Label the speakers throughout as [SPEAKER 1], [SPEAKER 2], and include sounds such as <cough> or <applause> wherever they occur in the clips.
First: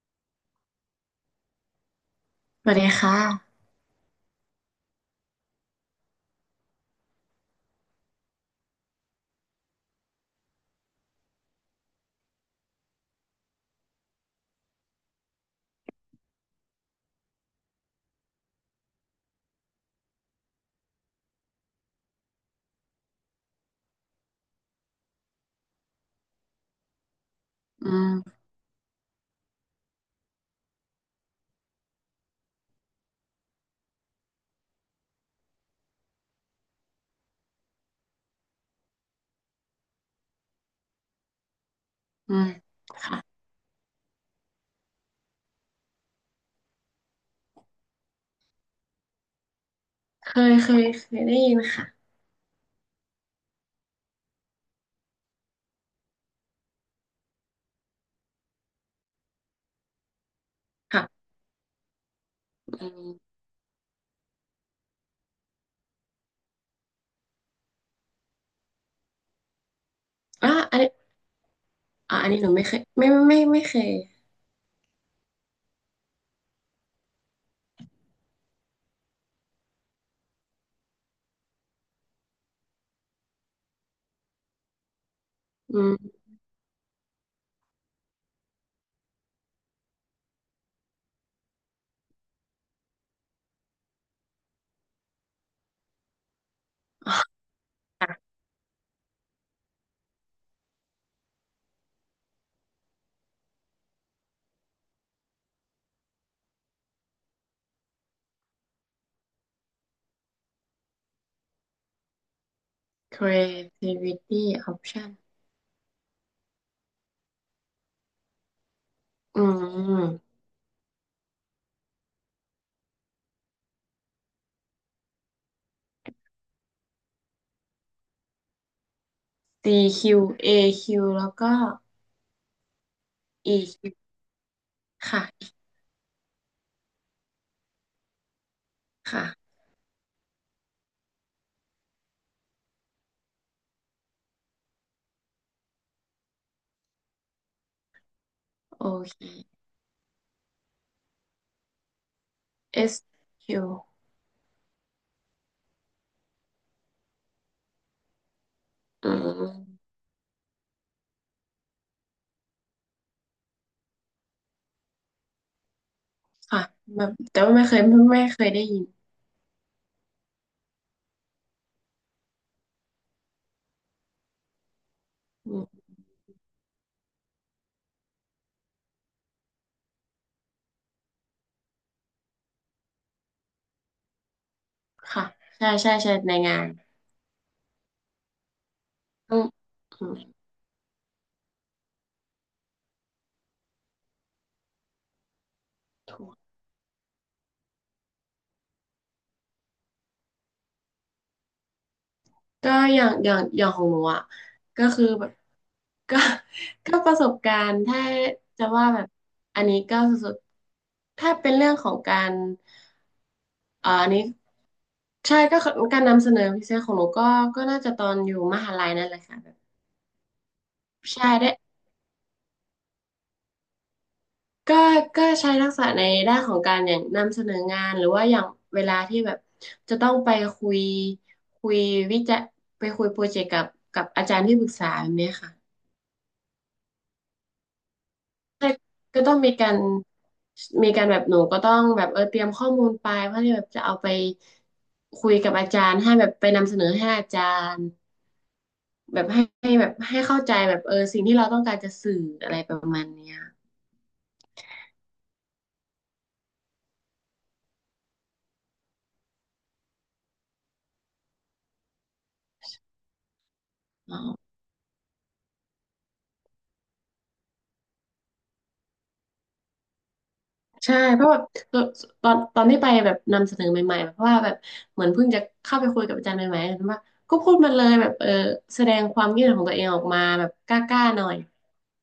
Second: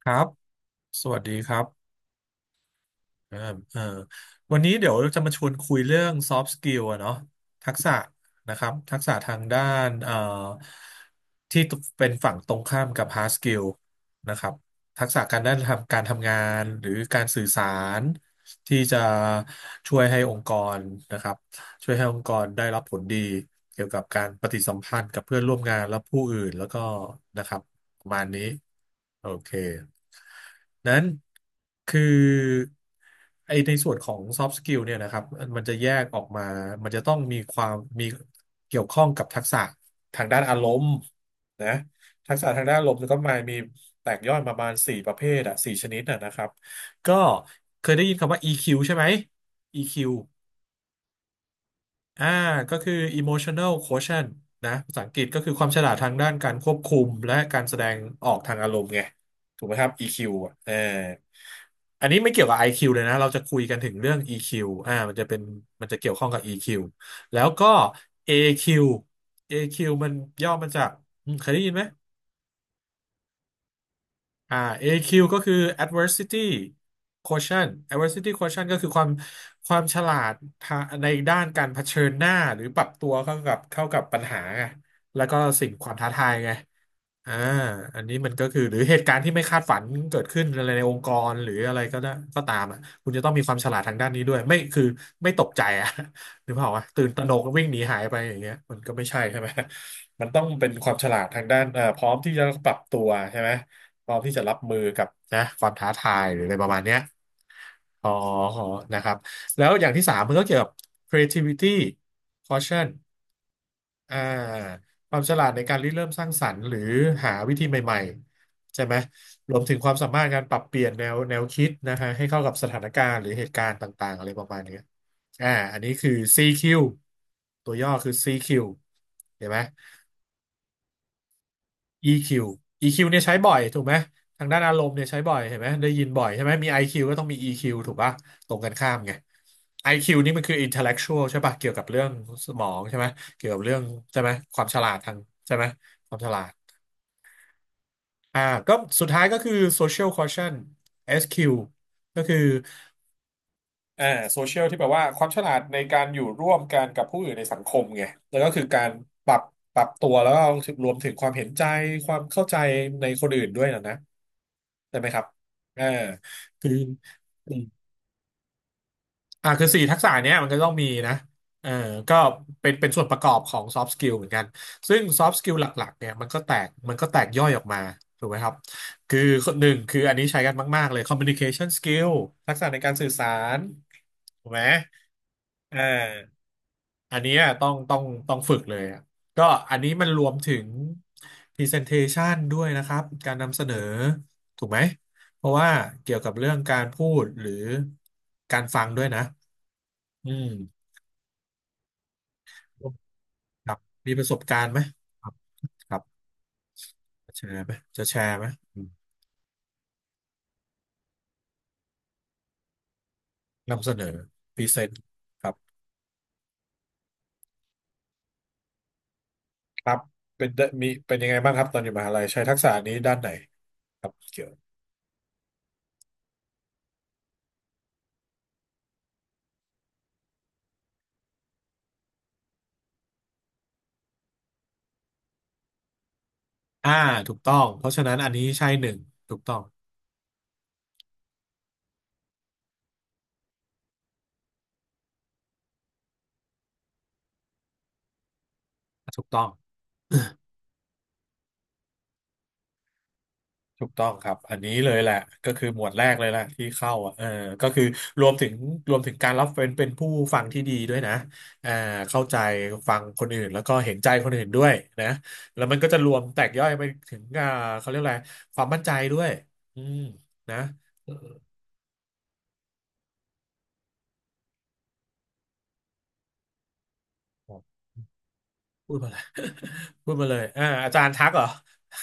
[SPEAKER 1] ครับสวัสดีครับ
[SPEAKER 2] สวัสดี
[SPEAKER 1] เออ
[SPEAKER 2] ค่ะ
[SPEAKER 1] เออวันนี้เดี๋ยวจะมาชวนคุยเรื่อง soft skill อะเนาะทักษะนะครับทักษะทางด้านที่เป็นฝั่งตรงข้ามกับ hard skill นะครับทักษะการด้านทำการทำงานหรือการสื่อสารที่จะช่วยให้องค์กรนะครับช่วยให้องค์กรได้รับผลดีเกี่ยวกับการปฏิสัมพันธ์กับเพื่อนร่วมงานและผู้อื่นแล้วก็นะครับ
[SPEAKER 2] อื
[SPEAKER 1] ประมาณ
[SPEAKER 2] ม
[SPEAKER 1] นี้โอเค นั้นคือไอในส่วนของ soft skill เนี่ยนะครับมันจะแยกออกมามันจะต้องมีความมีเกี่ยวข้องกับทักษะทางด้านอารมณ์นะทั
[SPEAKER 2] อื
[SPEAKER 1] ก
[SPEAKER 2] ม
[SPEAKER 1] ษะทางด้านอารมณ์ก็มา
[SPEAKER 2] ค่ะ
[SPEAKER 1] มีแตกย่อยประมาณสี่ประเภทอะสี่ชนิดอะนะครับก็เคยได้ยินคำว่า EQ ใช่ไหม EQ
[SPEAKER 2] เคยได้ยินค่ะ
[SPEAKER 1] อ่าก็คือ emotional quotient นะภาษาอังกฤษก็คือความฉลาดทางด้านการควบคุมและการแสดงออกทางอารมณ์ไงถูกไหมครับ EQ อ่ะเออ
[SPEAKER 2] ค่ะ
[SPEAKER 1] อันนี้ไม่เกี่ยวกับ
[SPEAKER 2] อื
[SPEAKER 1] IQ เลย
[SPEAKER 2] ม
[SPEAKER 1] นะเราจะคุยกันถึงเรื่อง EQ มันจะเป็นมันจะเกี่ยวข้องกับ EQ แล้วก็ AQ AQ มันย่
[SPEAKER 2] อ่ะ
[SPEAKER 1] อมา
[SPEAKER 2] อัน
[SPEAKER 1] จา
[SPEAKER 2] นี้
[SPEAKER 1] กเคยได้ยินไหม
[SPEAKER 2] อ่ะอันนี้หนูไม่เคยไม่ไม่ไม่ไม่เคย
[SPEAKER 1] อ่า AQ ก็คือ adversity quotient adversity quotient ก็คือความความฉลาดทาในด้านการเผชิญหน้าหรือปรับตัวเข้ากับปัญหาไงแล้วก็สิ่ง
[SPEAKER 2] อื
[SPEAKER 1] ควา
[SPEAKER 2] ม
[SPEAKER 1] มท้าทายไงอ่าอันนี้มันก็คือหรือเหตุการณ์ที่ไม่คาดฝันเกิดขึ้นอะไรในองค์กรหรืออะไรก็ได้ก็ตามอ่ะคุณจะต้องมีความฉลาดทางด้านนี้ด้วยไม่คือไม่ตกใจอ่ะ <laughs> หรือเปล่าวะตื่นตระหนกวิ่งหนีหายไปอย่างเงี้ยมันก็ไม่ใช่ใช่ไหมมันต้องเป็นความฉลาดทางด้านพร้อมที่จะปรับตัวใช่ไหม พร้อมที่จะรับมือกับนะความท้าทายหรืออะไรประมาณเนี้ยอขอนะครับแล้วอย่างที่สามมันก็เกี่ยวกับ creativity caution อ่า
[SPEAKER 2] creativity
[SPEAKER 1] ควา
[SPEAKER 2] option
[SPEAKER 1] มฉลาดในการริเริ่มสร้างสรรค์หรือหาวิธีใหม่ๆใช่ไหม
[SPEAKER 2] อื
[SPEAKER 1] รวมถึงความ
[SPEAKER 2] ม
[SPEAKER 1] สามารถการปรับเปลี่ยนแนวคิดนะฮะให้เข้ากับสถานการณ์หรือเหตุการณ์ต่างๆอะไรประมาณเนี้ยอ่าอันนี้คือ CQ ตัวย่อคือ CQ เห็นไหม
[SPEAKER 2] CQ AQ แล้วก็
[SPEAKER 1] EQ EQ เนี่ยใช้บ่อย
[SPEAKER 2] EQ
[SPEAKER 1] ถู
[SPEAKER 2] ค
[SPEAKER 1] ก
[SPEAKER 2] ว
[SPEAKER 1] ไหมทางด้านอารมณ์เนี่ยใช้บ่อย
[SPEAKER 2] ค่ะ
[SPEAKER 1] เห็นไหมได้ยินบ่อยใช่ไหมมี IQ ก็ต้องมี EQ ถูกปะตรงกันข้ามไง
[SPEAKER 2] ค่ะ
[SPEAKER 1] IQ นี่มันคือ intellectual ใช่ปะเกี่ยวกับเรื่องสมองใช่ไหมเกี่ยวกับเรื่องใช่ไหมความฉลาดทางใช่ไหมความฉลาดอ่าก็
[SPEAKER 2] โอ
[SPEAKER 1] สุด
[SPEAKER 2] เค
[SPEAKER 1] ท้ายก็คือ social quotient SQ ก็คือ
[SPEAKER 2] SQ อสคิว
[SPEAKER 1] อ่าโซเชียลที่แปลว่าความฉลาดในการอยู่ร่วมกันกับผู้อื่นในสังคมไงแล้วก็คือการ
[SPEAKER 2] อื
[SPEAKER 1] ปรับ
[SPEAKER 2] ม
[SPEAKER 1] ปรับตัวแล้วก็รวมถึงความเห็นใจความเข้าใจในคนอื่นด้วยนะนะใช่ไหมครับเอ่า
[SPEAKER 2] ค่ะ
[SPEAKER 1] คือ
[SPEAKER 2] แบบแต่ว่าไม่เคยได้ยิน
[SPEAKER 1] คือสี่ทักษะเนี้ยมันก็ต้องมีนะเออก็เป็นส่วนประกอบของซอฟ t ์สกิลเหมือนกัน ซึ่งซอฟ t ์สกิ
[SPEAKER 2] อื
[SPEAKER 1] ลห
[SPEAKER 2] ม
[SPEAKER 1] ลักๆเนี่ยมันก็แตกย่อยออกมาถูกไหมครับคือหนึ่งคืออันนี้ใช้กันมากๆเลย communication skill ทักษะในการสื่อสารถูกไหม
[SPEAKER 2] ค่ะใช่
[SPEAKER 1] เอ
[SPEAKER 2] ใช่ใช่ใน
[SPEAKER 1] อ
[SPEAKER 2] งาน
[SPEAKER 1] อันเนี้ยต้องฝึกเลยอะ
[SPEAKER 2] อื
[SPEAKER 1] ก็
[SPEAKER 2] ม
[SPEAKER 1] อันนี้
[SPEAKER 2] อื
[SPEAKER 1] มันรวมถึง presentation ด้วยนะครับการนำเสนอถูกไหมเพราะว่าเกี่ยวกับ
[SPEAKER 2] ม
[SPEAKER 1] เรื่องการพูดหรือการฟังด้วยนะ อืม
[SPEAKER 2] ก็อย่างอย่างอย่า
[SPEAKER 1] ค
[SPEAKER 2] ง
[SPEAKER 1] รับ
[SPEAKER 2] ของหนู
[SPEAKER 1] มีป
[SPEAKER 2] อ่ะ
[SPEAKER 1] ระสบการณ์ไหม
[SPEAKER 2] ก็คือ
[SPEAKER 1] ค
[SPEAKER 2] แบ
[SPEAKER 1] รั
[SPEAKER 2] บ
[SPEAKER 1] บครับ
[SPEAKER 2] <laughs> ก็ก็ประสบ
[SPEAKER 1] แช
[SPEAKER 2] กา
[SPEAKER 1] ร์ไห
[SPEAKER 2] ร
[SPEAKER 1] ม
[SPEAKER 2] ณ์ถ้า
[SPEAKER 1] จะแชร์ไหม
[SPEAKER 2] จะ
[SPEAKER 1] อื
[SPEAKER 2] ว่า
[SPEAKER 1] ม
[SPEAKER 2] แบบอันนี้ก็สุดๆถ้าเป็นเรื่องของการ
[SPEAKER 1] นำเสน
[SPEAKER 2] อัน
[SPEAKER 1] อ
[SPEAKER 2] นี้
[SPEAKER 1] พรีเซนต์
[SPEAKER 2] ใช่
[SPEAKER 1] ครับ
[SPEAKER 2] ก็คือการนำเสนอพิเศษของหนูก็ก็น่าจะตอนอยู่มหาลัยนั่นแหละค่ะแบบ
[SPEAKER 1] ครับเป็นได้มีเป็นยั
[SPEAKER 2] ใช่
[SPEAKER 1] งไง
[SPEAKER 2] ได้
[SPEAKER 1] บ้างครับตอนอยู่มหาลัยใช้ทักษะนี้ด้านไหนครับเกี่ยว
[SPEAKER 2] ก็ก็ใช้ทักษะในด้านของการอย่างนำเสนองานหรือว่าอย่างเวลาที่แบบจะต้องไปคุยคุยวิจัยไปคุยโปรเจกต์กับกับอาจารย์ที่ปรึกษาแบบเนี้ยค่ะ
[SPEAKER 1] อ่าถูกต้องเพราะฉะนั้นอันนี้ใช่
[SPEAKER 2] ใช่
[SPEAKER 1] หนึ่ง
[SPEAKER 2] ก็ต้
[SPEAKER 1] ถู
[SPEAKER 2] อง
[SPEAKER 1] ก
[SPEAKER 2] มี
[SPEAKER 1] ต้อง
[SPEAKER 2] การมีการแบบหนูก็ต้องแบบเตรียมข้อมูลไปเพื่อที่แบบจะเอาไปคุยกับอาจารย์ให้แบบไปนำเสนอให้อาจารย์แบ
[SPEAKER 1] ถูก
[SPEAKER 2] บ
[SPEAKER 1] ต้
[SPEAKER 2] ให้
[SPEAKER 1] อง
[SPEAKER 2] ให้แบบให้เข้า
[SPEAKER 1] <laughs>
[SPEAKER 2] ใจแบบสิ่งที่เราต้องการจะสื่ออะไรประมาณเนี้ย
[SPEAKER 1] ถูกต้องครับอันนี้เลยแหละก็คือหมวดแรกเลยแหละที่เข้าอ่ะเออก็คือรวมถึงรวมถึงการรับเป็นผู้ฟังที่ดีด้วยนะอ่าเข้าใจฟังคนอื่นแล้วก็เห็นใจ
[SPEAKER 2] อ๋อ
[SPEAKER 1] คนอื่นด้วยนะแล้วมันก็จะรวมแตกย่อยไปถึงเขาเรียกอะไรความมั่นใจด้วยอืมนะ
[SPEAKER 2] ใช่เพราะแบบตอนตอนที่ไปแบบนำเสนอใหม่ๆแบบเพราะว่าแบบเหมือนเพิ่งจะเข้าไปคุยกับอาจารย์ใหม่ๆเห็นว่าก็พูดมาเลยแบบแสด
[SPEAKER 1] พูด
[SPEAKER 2] ง
[SPEAKER 1] มาเล
[SPEAKER 2] ค
[SPEAKER 1] ย
[SPEAKER 2] วามคิดเห็นของตัวเองออ
[SPEAKER 1] <laughs>
[SPEAKER 2] ก
[SPEAKER 1] พูด
[SPEAKER 2] มา
[SPEAKER 1] มาเลย
[SPEAKER 2] แบบ
[SPEAKER 1] เอ่า
[SPEAKER 2] ก
[SPEAKER 1] ออาจา
[SPEAKER 2] ล้า
[SPEAKER 1] รย์
[SPEAKER 2] ๆห
[SPEAKER 1] ทั
[SPEAKER 2] น่อ
[SPEAKER 1] ก
[SPEAKER 2] ย
[SPEAKER 1] เหรอ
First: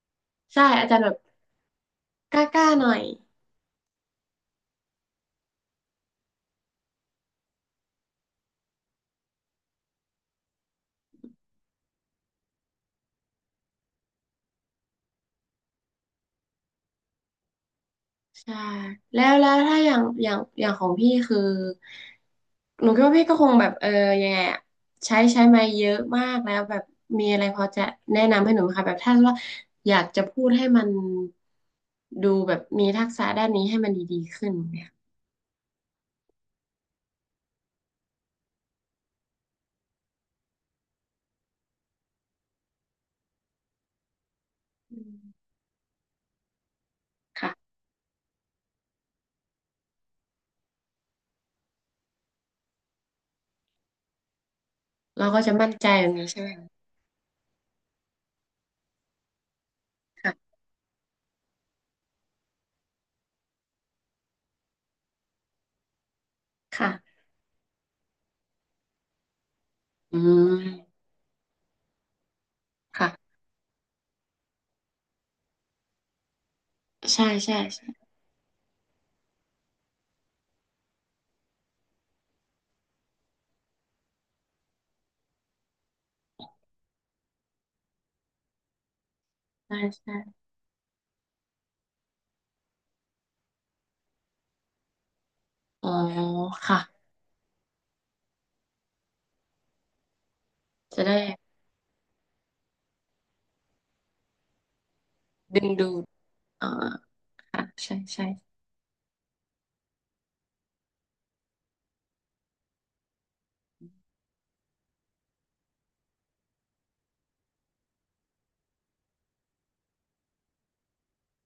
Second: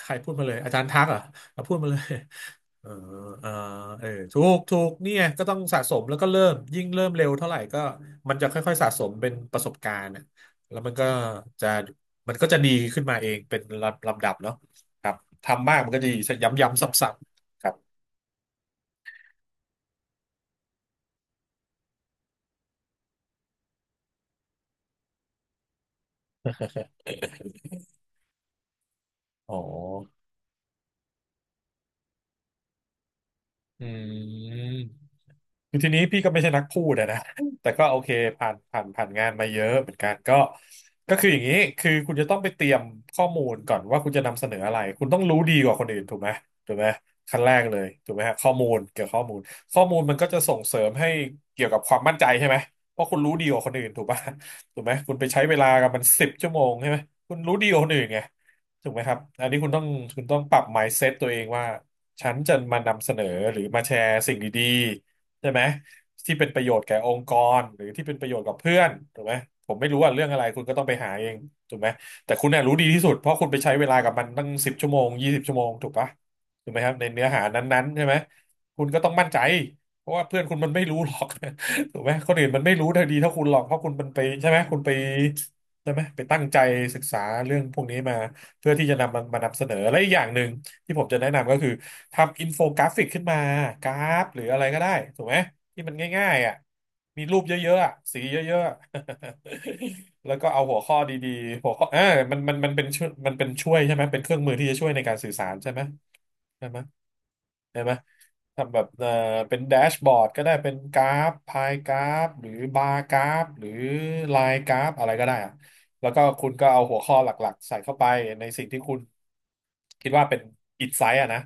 [SPEAKER 1] ใครพูดมาเลย
[SPEAKER 2] ใช่
[SPEAKER 1] อาจาร
[SPEAKER 2] อา
[SPEAKER 1] ย์
[SPEAKER 2] จา
[SPEAKER 1] ทั
[SPEAKER 2] รย์
[SPEAKER 1] ก
[SPEAKER 2] แบ
[SPEAKER 1] เหร
[SPEAKER 2] บ
[SPEAKER 1] อเอาพูดมาเลย
[SPEAKER 2] กล้า
[SPEAKER 1] <laughs>
[SPEAKER 2] ๆห
[SPEAKER 1] เออ
[SPEAKER 2] น่อย
[SPEAKER 1] เออเออถูกถูกเนี่ยก็ต้องสะสมแล้วก็เริ่ม ยิ่งเริ่มเร็วเท่าไหร่ก็มันจะค่อยๆสะสมเป็นประสบการณ์น่ะแล้วจะมันก็จะดีขึ้นมาเองเป็นลำลำดับเนาะครับ ทำมากมันก็จะดีย้ำๆซ้ำๆครับ
[SPEAKER 2] ใช่แล้วถ้าอย่างของพี่คือหนูคิดว่าพี่ก็คงแบบยังไงอะใช้มาเยอะมากแล้วแบบมีอะไรพอจะแนะนำให้หนูไหมคะแบบถ้าว่า
[SPEAKER 1] อ๋อ
[SPEAKER 2] อยากจะพูดให้มันดูแบบมีทักษะด้านนี้ให้มันดี
[SPEAKER 1] อื
[SPEAKER 2] ๆขึ้น
[SPEAKER 1] ม
[SPEAKER 2] เนี่ย
[SPEAKER 1] คือทีนี้พี่ก็ไม่ใช่นักพูดอะนะ <laughs> แต่ก็โอเคผ่านงานมาเยอะเหมือนกันก็คืออย่างนี้คือคุณจะต้องไปเตรียมข้อมูลก่อนว่าคุณจะนำเสนออะไร
[SPEAKER 2] อื
[SPEAKER 1] คุณต้องรู้
[SPEAKER 2] ม
[SPEAKER 1] ดีกว่าคนอื่นถูกไหมถูกไหมขั้นแรก
[SPEAKER 2] ค่ะ
[SPEAKER 1] เลยถูกไหมฮะข้อมูลเกี่ยวกับข้อมูลข้อมูลมันก็จะส่งเสริมให้เกี่ยวกับความมั่นใจใช่ไหมเพราะคุณรู้ดีกว่าคนอื่นถูกป่ะ <laughs> ถูกไหมคุณไป
[SPEAKER 2] เราก็
[SPEAKER 1] ใช้
[SPEAKER 2] จะ
[SPEAKER 1] เวลา
[SPEAKER 2] มั่นใจ
[SPEAKER 1] กับมัน
[SPEAKER 2] แบบ
[SPEAKER 1] สิ
[SPEAKER 2] นี้
[SPEAKER 1] บ
[SPEAKER 2] ใช่ไห
[SPEAKER 1] ชั่
[SPEAKER 2] ม
[SPEAKER 1] วโมงใช่ไหมคุณรู้ดีกว่าคนอื่นไงถูกไหมครับอันนี้คุณต้อง
[SPEAKER 2] ค่ะ
[SPEAKER 1] ปรับ mindset ตัวเองว่าฉันจะมานำเสนอหรือมาแชร์สิ่งดี ใช่ไหมที่เป็นประโยชน์
[SPEAKER 2] ค่ะ
[SPEAKER 1] แก่องค์กรหรือที่เป็นประโยชน์กับเพื่อนถูกไหมผมไม่รู้ว่า
[SPEAKER 2] อื
[SPEAKER 1] เรื่องอะไรคุณก็ต้องไป
[SPEAKER 2] ม
[SPEAKER 1] หาเองถูกไหมแต่คุณน่ะรู้ดีที่สุดเพราะ
[SPEAKER 2] ค่ะ
[SPEAKER 1] คุณไปใช้เวลากับมันตั้ง10 ชั่วโมง 20 ชั่วโมงถูกปะถูกไหมครับในเนื้อ
[SPEAKER 2] ใช่
[SPEAKER 1] หา
[SPEAKER 2] ใช่
[SPEAKER 1] นั้น
[SPEAKER 2] ใช่
[SPEAKER 1] ๆใช่ไหมคุณก็ต้องมั่นใจเพราะว่าเพื่อนคุณมันไม่รู้หรอก <laughs> ถูกไหมคนอื่นมันไม่รู้เท่าดีเท่าคุณหรอกเพราะคุณมันไปใช่ไหมคุณไปใช่ไหมไปตั้งใจศึกษาเรื่องพวกนี้มาเพื่อที่จะนำมันมานำเสนอ
[SPEAKER 2] ใช่
[SPEAKER 1] และอีกอย่าง
[SPEAKER 2] ใช่
[SPEAKER 1] หนึ่ง ที่ผมจะแนะนำก็คือทำอินโฟกราฟิกขึ้นมากราฟหรืออะไรก็ได้ถูกไหมที่
[SPEAKER 2] อ๋อ
[SPEAKER 1] มันง่ายๆอ่ะ
[SPEAKER 2] ค่ะ
[SPEAKER 1] มีรูปเยอะๆอะสีเยอะๆ <laughs> แล้วก็เอาหัวข้อ
[SPEAKER 2] จะได้
[SPEAKER 1] ดีๆหัวข้อมันเป็นช่วยมันเป็นช่วยใช่ไหมเป็นเครื่องมือที่จะช่วยในการสื่อสาร
[SPEAKER 2] ดึง
[SPEAKER 1] ใช่ไหม
[SPEAKER 2] ดูด
[SPEAKER 1] ใช่
[SPEAKER 2] อ่า
[SPEAKER 1] ไหม
[SPEAKER 2] ค่ะ
[SPEAKER 1] ได้ไหม
[SPEAKER 2] ใช่ใช่
[SPEAKER 1] ทำแบบเป็นแดชบอร์ดก็ได้เป็นกราฟพายกราฟหรือบาร์กราฟหรือไลน์กราฟอะไรก็ได้อะ แล้วก็คุณก็เอาหัวข้อหลักๆใส่เข้าไปในสิ่งที่คุณคิดว่าเป็นอินไซต์อะนะ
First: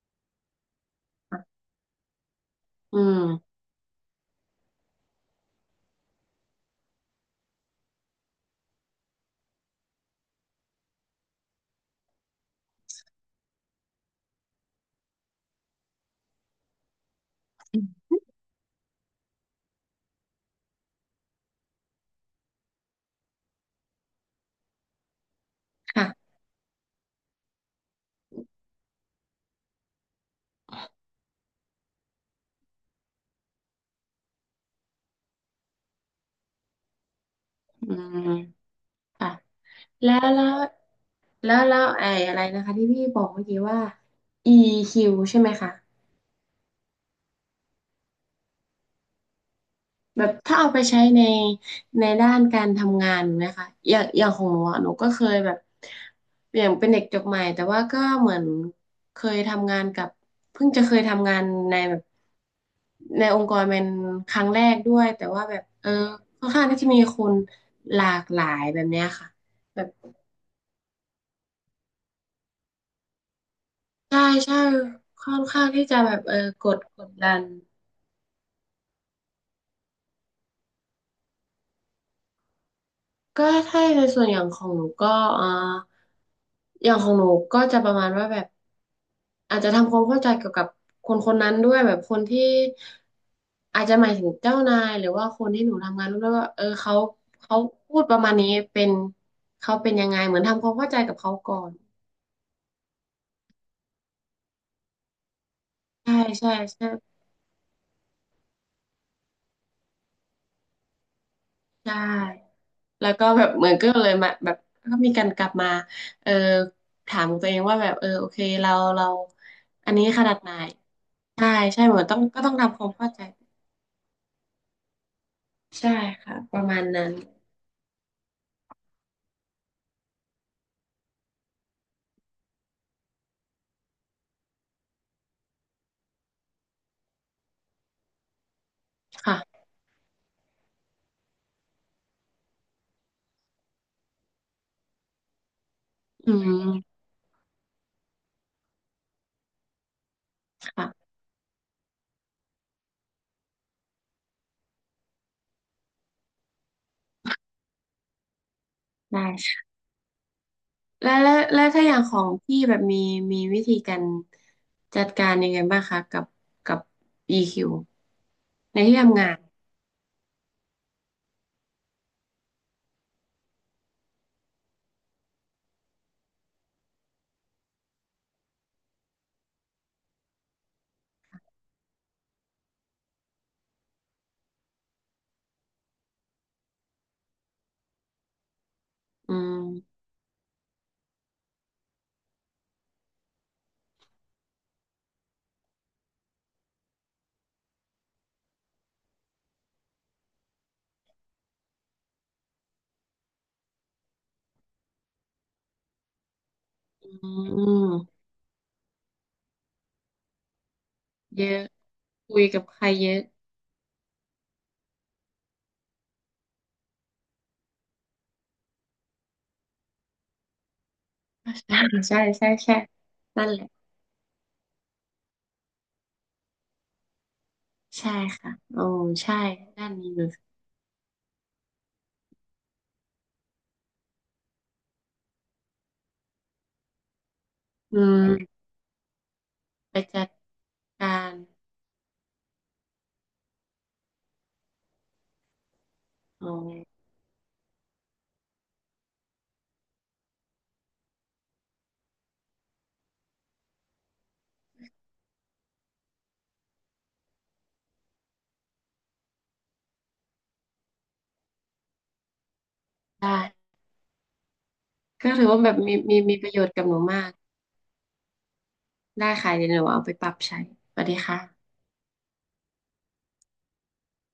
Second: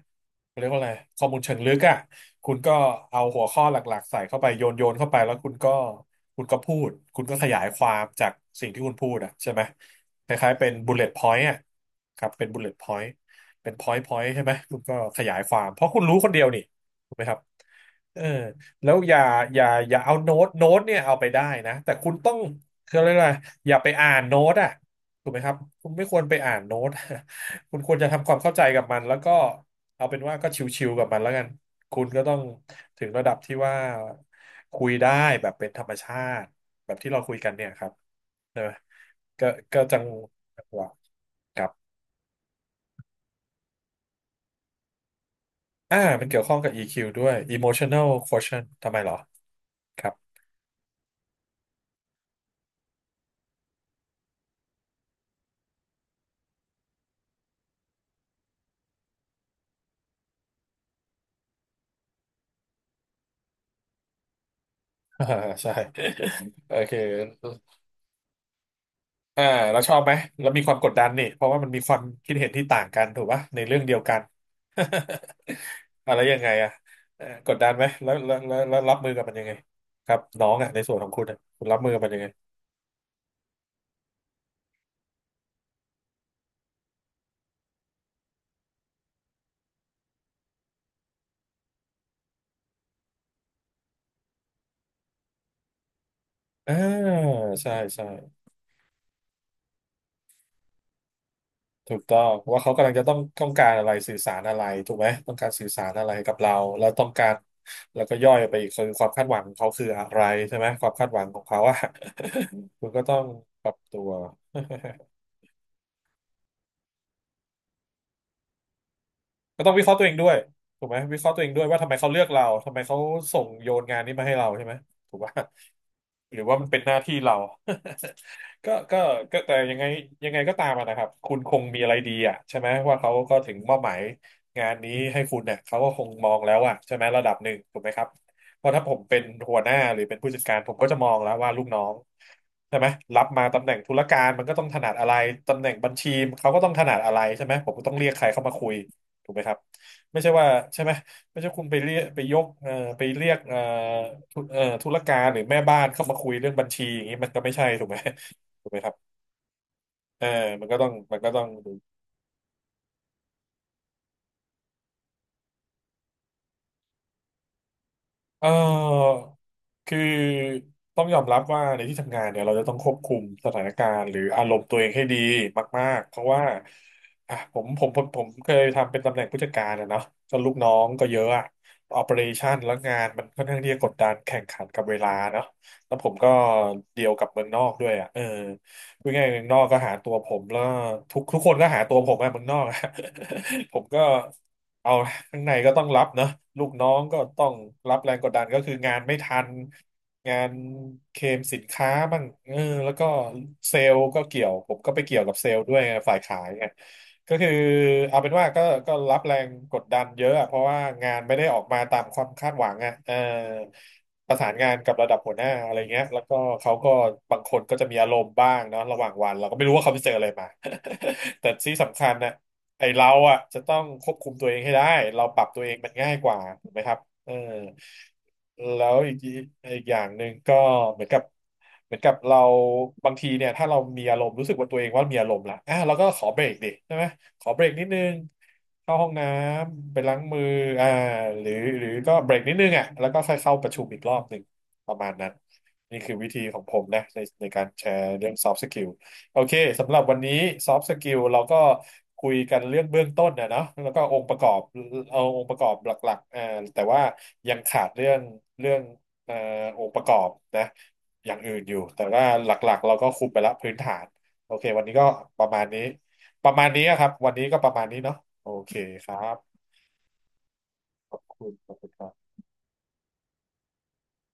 [SPEAKER 1] เรียกว่าอะไรข้อมูลเชิงลึกอะคุณก็
[SPEAKER 2] อื
[SPEAKER 1] เอาหัว
[SPEAKER 2] ม
[SPEAKER 1] ข้อหลักๆใส่เข้าไปโยนโยนเข้าไปแล้วคุณก็พูดคุณก็ขยายความจากสิ่งที่คุณพูดอะใช่ไหมคล้ายๆเป็นบุลเลต์พอยต์อะครับเป็นบุลเลต์พอยต์เป็นพอยต์พอยต์ใช่ไหมคุณก็ขยายความเพราะคุณรู้คนเดียวนี่ถูกไหมครับ เออแล้วอย่าเอาโน้ตเนี่ยเอาไปได้นะแต่คุณต้องคืออะไรยกว่าอย่าไปอ่านโน้ตอ่ะถูกไหมครับคุณไม่ควร
[SPEAKER 2] ค่ะ
[SPEAKER 1] ไปอ่านโน้ต <laughs> คุณควรจะทำความเข้าใจกับมันแล้วก็เอาเป็นว่าก็ชิวๆกับมันแล้วกันคุณก็ต้องถึงระดับที่ว่าคุยได้แบบเป็นธรรมชาติแบบที่เราคุยกันเนี่ยค
[SPEAKER 2] อื
[SPEAKER 1] รับ
[SPEAKER 2] ม
[SPEAKER 1] ใช่ไหม
[SPEAKER 2] อ่ะ
[SPEAKER 1] ก็ก็จัง
[SPEAKER 2] แล้วแล้ว
[SPEAKER 1] หวะ
[SPEAKER 2] แล้
[SPEAKER 1] ค
[SPEAKER 2] ว
[SPEAKER 1] รับ
[SPEAKER 2] แล้วไอ้อะไรนะคะที่พี่บอกเมื่อกี้ว่า EQ ใช่ไหมคะ
[SPEAKER 1] อ่ามันเกี่ยวข้องกับ e วด้วย Emotional Quotient ทำไมเหรอครับ
[SPEAKER 2] แบบถ้าเอาไปใช้ในด้านการทำงานนะคะอย่างอย่างของหนูอะหนูก็เคยแบบอย่างเป็นเด็กจบใหม่แต่ว่าก็เหมือนเคยทำงานกับเพิ่งจะเคยทำงานในแบบในองค์กรเป็นครั้งแรกด้วยแต่ว่า
[SPEAKER 1] <laughs>
[SPEAKER 2] แบบ
[SPEAKER 1] ใช่
[SPEAKER 2] ค่อนข้าง
[SPEAKER 1] โอ
[SPEAKER 2] ที่จะ
[SPEAKER 1] เค
[SPEAKER 2] มีคนหลากหลายแบบเนี้ยค่ะ
[SPEAKER 1] อ่าเราชอบไหมเรามีความกดดันนี่เพราะว่ามันมีความคิดเห็นที่ต่างกันถูกปะในเรื่องเดียวกั
[SPEAKER 2] ใช่
[SPEAKER 1] น
[SPEAKER 2] ใช่ค่อนข้างที่จะ
[SPEAKER 1] <laughs>
[SPEAKER 2] แบ
[SPEAKER 1] อะไร
[SPEAKER 2] บ
[SPEAKER 1] ยังไง
[SPEAKER 2] ก
[SPEAKER 1] อ่ะ
[SPEAKER 2] ดกดดัน
[SPEAKER 1] กดดันไหมแล้วรับมือกับมันยังไงครับน้องอ่ะในส่วนของคุณอ่ะคุณรับมือกับมันยังไง
[SPEAKER 2] ก็ถ้าในส่วนอย่างของหนูก็เอ่อย่างของหนูก็จะประมาณว่าแบบอาจจะทำความเข้าใจเกี่ยวกับคนคนนั้นด้วยแบบคนที่อาจจะหมายถึงเจ้านายหรือว่าคนที่หนูทำงานร่วมด้วยว่า
[SPEAKER 1] อ่า
[SPEAKER 2] เขาเขา
[SPEAKER 1] ใช่
[SPEAKER 2] พู
[SPEAKER 1] ใช่
[SPEAKER 2] ดประมาณนี้เป็นเขาเป็นยังไงเหมือนทำความเข้าใจกับเขาก่อน
[SPEAKER 1] ถูกต้องว่าเขากำลังจะต้องการอะไรสื่อสารอะไรถูกไหมต้องการสื่อสารอะไร
[SPEAKER 2] ใช่
[SPEAKER 1] กับ
[SPEAKER 2] ใช่
[SPEAKER 1] เราแล้
[SPEAKER 2] ใช่
[SPEAKER 1] วต้องการแล้วก็ย่อยไปอีกคือความคาดหวังของเขาคืออะไรใช่ไหมความคาดหวังของเขาอ่ะ
[SPEAKER 2] ใช่
[SPEAKER 1] <laughs> คุณก็
[SPEAKER 2] แล้ว
[SPEAKER 1] ต้อง
[SPEAKER 2] ก็แบบ
[SPEAKER 1] ป
[SPEAKER 2] เหมื
[SPEAKER 1] รั
[SPEAKER 2] อน
[SPEAKER 1] บ
[SPEAKER 2] ก็
[SPEAKER 1] ตั
[SPEAKER 2] เล
[SPEAKER 1] ว
[SPEAKER 2] ยมาแบบก็มีการกลับมาเออถามตัวเองว่าแบบโอเคเรา
[SPEAKER 1] ก็ต้องวิเค
[SPEAKER 2] อั
[SPEAKER 1] ราะ
[SPEAKER 2] น
[SPEAKER 1] ห์ตั
[SPEAKER 2] นี้
[SPEAKER 1] วเอง
[SPEAKER 2] ข
[SPEAKER 1] ด้ว
[SPEAKER 2] นา
[SPEAKER 1] ย
[SPEAKER 2] ดไหน
[SPEAKER 1] ถูกไหมวิเคราะห์ตัวเอ
[SPEAKER 2] ใช่
[SPEAKER 1] งด้วยว่า
[SPEAKER 2] ใช่
[SPEAKER 1] ทำไม
[SPEAKER 2] เหมือน
[SPEAKER 1] เขา
[SPEAKER 2] ต้อ
[SPEAKER 1] เลื
[SPEAKER 2] ง
[SPEAKER 1] อก
[SPEAKER 2] ก็
[SPEAKER 1] เรา
[SPEAKER 2] ต้อง
[SPEAKER 1] ทำไม
[SPEAKER 2] ทำความ
[SPEAKER 1] เขา
[SPEAKER 2] เข้าใจ
[SPEAKER 1] ส่งโยนงานนี้มาให้เราใช่ไหมถูกป่ะ
[SPEAKER 2] ใช่
[SPEAKER 1] <laughs>
[SPEAKER 2] ค่ะ
[SPEAKER 1] หรือ
[SPEAKER 2] ป
[SPEAKER 1] ว่า
[SPEAKER 2] ระ
[SPEAKER 1] มันเป็
[SPEAKER 2] มา
[SPEAKER 1] น
[SPEAKER 2] ณ
[SPEAKER 1] หน้า
[SPEAKER 2] นั้น
[SPEAKER 1] ที่เรา <laughs> ก็ก็ก็แต่ยังไงก็ตามอะนะครับคุณคงมีอะไรดีอ่ะใช่ไหมว่าเขาก็ถึงมอบหมายงานนี้ให้คุณเนี่ยเขาก็คงมองแล้วอ่ะใช่ไหมระดับหนึ่งถูกไหมครับเพราะถ้าผมเป็นหัว
[SPEAKER 2] ค่ะ
[SPEAKER 1] หน้าหรือเป็นผู้จัดการผมก็จะมองแล้วว่าลูกน้องใช่ไหมรับมาตำแหน่งธุรการมันก็ต้องถนัดอะไรตำแหน่งบัญชี
[SPEAKER 2] อื
[SPEAKER 1] เขาก็ต้องถนั
[SPEAKER 2] ม
[SPEAKER 1] ดอะไรใช่ไหมผมก็ต้องเรียกใครเข้ามาคุย ถูกไหมครับไม่ใช่ว่าใช่ไหม
[SPEAKER 2] ค่ะ
[SPEAKER 1] ไม่ใช่คุณไปเรียกไปยกไปเรียกธุธุรการหรือแม่บ้านเข้ามาคุยเรื่องบัญชีอย่างนี้มันก็ไม่ใช่ถูกไหมถูกไหมครับ
[SPEAKER 2] ได้ค่ะ
[SPEAKER 1] เออมันก็ต้อง
[SPEAKER 2] แล้
[SPEAKER 1] มั
[SPEAKER 2] ว
[SPEAKER 1] นก็
[SPEAKER 2] แล้ว
[SPEAKER 1] ต้อง
[SPEAKER 2] แล้ว
[SPEAKER 1] ดู
[SPEAKER 2] ถ้าอย่างของพี่แบบมีวิธีการจัดการยังไงบ้างคะกับกับ EQ
[SPEAKER 1] เอ
[SPEAKER 2] ในที่
[SPEAKER 1] อ
[SPEAKER 2] ทำงาน
[SPEAKER 1] คือต้องยอมรับว่าในที่ทำงานเนี่ยเราจะต้องควบคุมสถานการณ์หรืออารมณ์ตัวเองให้ดีมากๆเพราะว่าอ่ะผมเคยทำเป็นตำแหน่งผู้จัดการอะเนาะก็ลูกน้องก็เยอะอะออ e r a t i o นแล้วงานมันค่อนข้างที่จะกดดันแข่งขันกับเวลาเนาะแล้วผมก็เดียวกับเมืองนอกด้วยอะเออพูดง่าย
[SPEAKER 2] อื
[SPEAKER 1] ๆเมืองน
[SPEAKER 2] ม
[SPEAKER 1] อกก็หาตัวผมแล้วทุกคนก็หาตัวผมอะเมืองนอกอะ <laughs> ผมก็ เอาข้างในก็ต้องรับเนอะลูกน้องก็ต้องรับแรงกดดันก็คืองานไม่ทันงานเคลมสินค้าบ้างเออแล้วก็เซลล์ก็เกี่ยวผมก็ไปเกี่ยวกับเซลล์ด้วยไงฝ่ายขายไง
[SPEAKER 2] อื
[SPEAKER 1] ก็
[SPEAKER 2] ม
[SPEAKER 1] คือ
[SPEAKER 2] อืม
[SPEAKER 1] เอาเป็นว่าก็รับแรงกดดันเยอะอะเพราะว่างานไม่
[SPEAKER 2] เย
[SPEAKER 1] ได้ออ
[SPEAKER 2] อะ
[SPEAKER 1] กมาตามความ
[SPEAKER 2] คุย
[SPEAKER 1] คาด
[SPEAKER 2] กั
[SPEAKER 1] ห
[SPEAKER 2] บ
[SPEAKER 1] วัง
[SPEAKER 2] ใคร
[SPEAKER 1] อ่ะ
[SPEAKER 2] เย
[SPEAKER 1] เออ
[SPEAKER 2] อะ
[SPEAKER 1] ประสานงานกับระดับหัวหน้าอะไรเงี้ยแล้วก็เขาก็บางคนก็จะมีอารมณ์บ้างเนาะระหว่างวันเราก็ไม่รู้ว่าเขาไปเจออะไรมา <laughs> แต่ที่
[SPEAKER 2] ใช่
[SPEAKER 1] สำคัญ
[SPEAKER 2] ใช่
[SPEAKER 1] นะ
[SPEAKER 2] ใช่ใช่
[SPEAKER 1] ไอเราอ่ะ
[SPEAKER 2] นั่นแห
[SPEAKER 1] จะต้อ
[SPEAKER 2] ละ
[SPEAKER 1] งควบคุมตัวเองให้ได้เราปรับตัวเองมันง่ายกว่าถูกไหมครับเออ
[SPEAKER 2] ใช่ค่ะ โอ้
[SPEAKER 1] แล้วอีก
[SPEAKER 2] ใช่
[SPEAKER 1] อีก
[SPEAKER 2] ด้า
[SPEAKER 1] อ
[SPEAKER 2] น
[SPEAKER 1] ย่า
[SPEAKER 2] นี้
[SPEAKER 1] งห
[SPEAKER 2] หนู
[SPEAKER 1] นึ่งก็เหมือนกับเหมือนกับเราบางทีเนี่ยถ้าเรามีอารมณ์รู้สึกว่าตัวเองว่ามีอารมณ์ละอ่ะเราก็ขอเบรกดิใช่ไหมขอเบรกนิดนึ
[SPEAKER 2] อื
[SPEAKER 1] ง
[SPEAKER 2] ม
[SPEAKER 1] เข้าห้องน้ำ
[SPEAKER 2] ไป
[SPEAKER 1] ไปล้าง
[SPEAKER 2] จัด
[SPEAKER 1] มืออ่า
[SPEAKER 2] การ
[SPEAKER 1] หรือหรือก็เบรกนิดนึงอ่ะแล้วก็ค่อยเข้าประชุมอีกรอบหนึ่งประมาณนั้นนี่คือวิธี
[SPEAKER 2] โอ
[SPEAKER 1] ของผม
[SPEAKER 2] ้
[SPEAKER 1] นะในการแชร์เรื่อง soft skill โอเคสำหรับวันนี้ซอฟต์สกิลเราก็คุยกันเรื่องเบื้องต้นนะเนาะแล้วก็องค์ประกอบเอาองค์ประกอบหลักๆแต่ว่ายังขาดเรื่องเรื่องเอ่อองค์ประกอบนะอย่างอื่นอยู่แต่ว่าหลักๆเราก็คุม
[SPEAKER 2] ได้
[SPEAKER 1] ไปละพื้นฐานโอเควันนี้ก็
[SPEAKER 2] ก็
[SPEAKER 1] ป
[SPEAKER 2] ถือ
[SPEAKER 1] ระมา
[SPEAKER 2] ว่า
[SPEAKER 1] ณ
[SPEAKER 2] แบบ
[SPEAKER 1] นี้
[SPEAKER 2] มีป
[SPEAKER 1] ป
[SPEAKER 2] ระ
[SPEAKER 1] ระ
[SPEAKER 2] โย
[SPEAKER 1] มา
[SPEAKER 2] ช
[SPEAKER 1] ณ
[SPEAKER 2] น์
[SPEAKER 1] นี้
[SPEAKER 2] กับห
[SPEAKER 1] อะ
[SPEAKER 2] นู
[SPEAKER 1] ครับ
[SPEAKER 2] มา
[SPEAKER 1] วั
[SPEAKER 2] ก
[SPEAKER 1] นนี้ก็ประมาณนี้เนาะโอเคครั
[SPEAKER 2] ได้ค่ะ
[SPEAKER 1] บ
[SPEAKER 2] เดี๋ยวหนูเอาไปปรับใช้สวัสดี
[SPEAKER 1] ข
[SPEAKER 2] ค่ะ
[SPEAKER 1] อบคุณครับ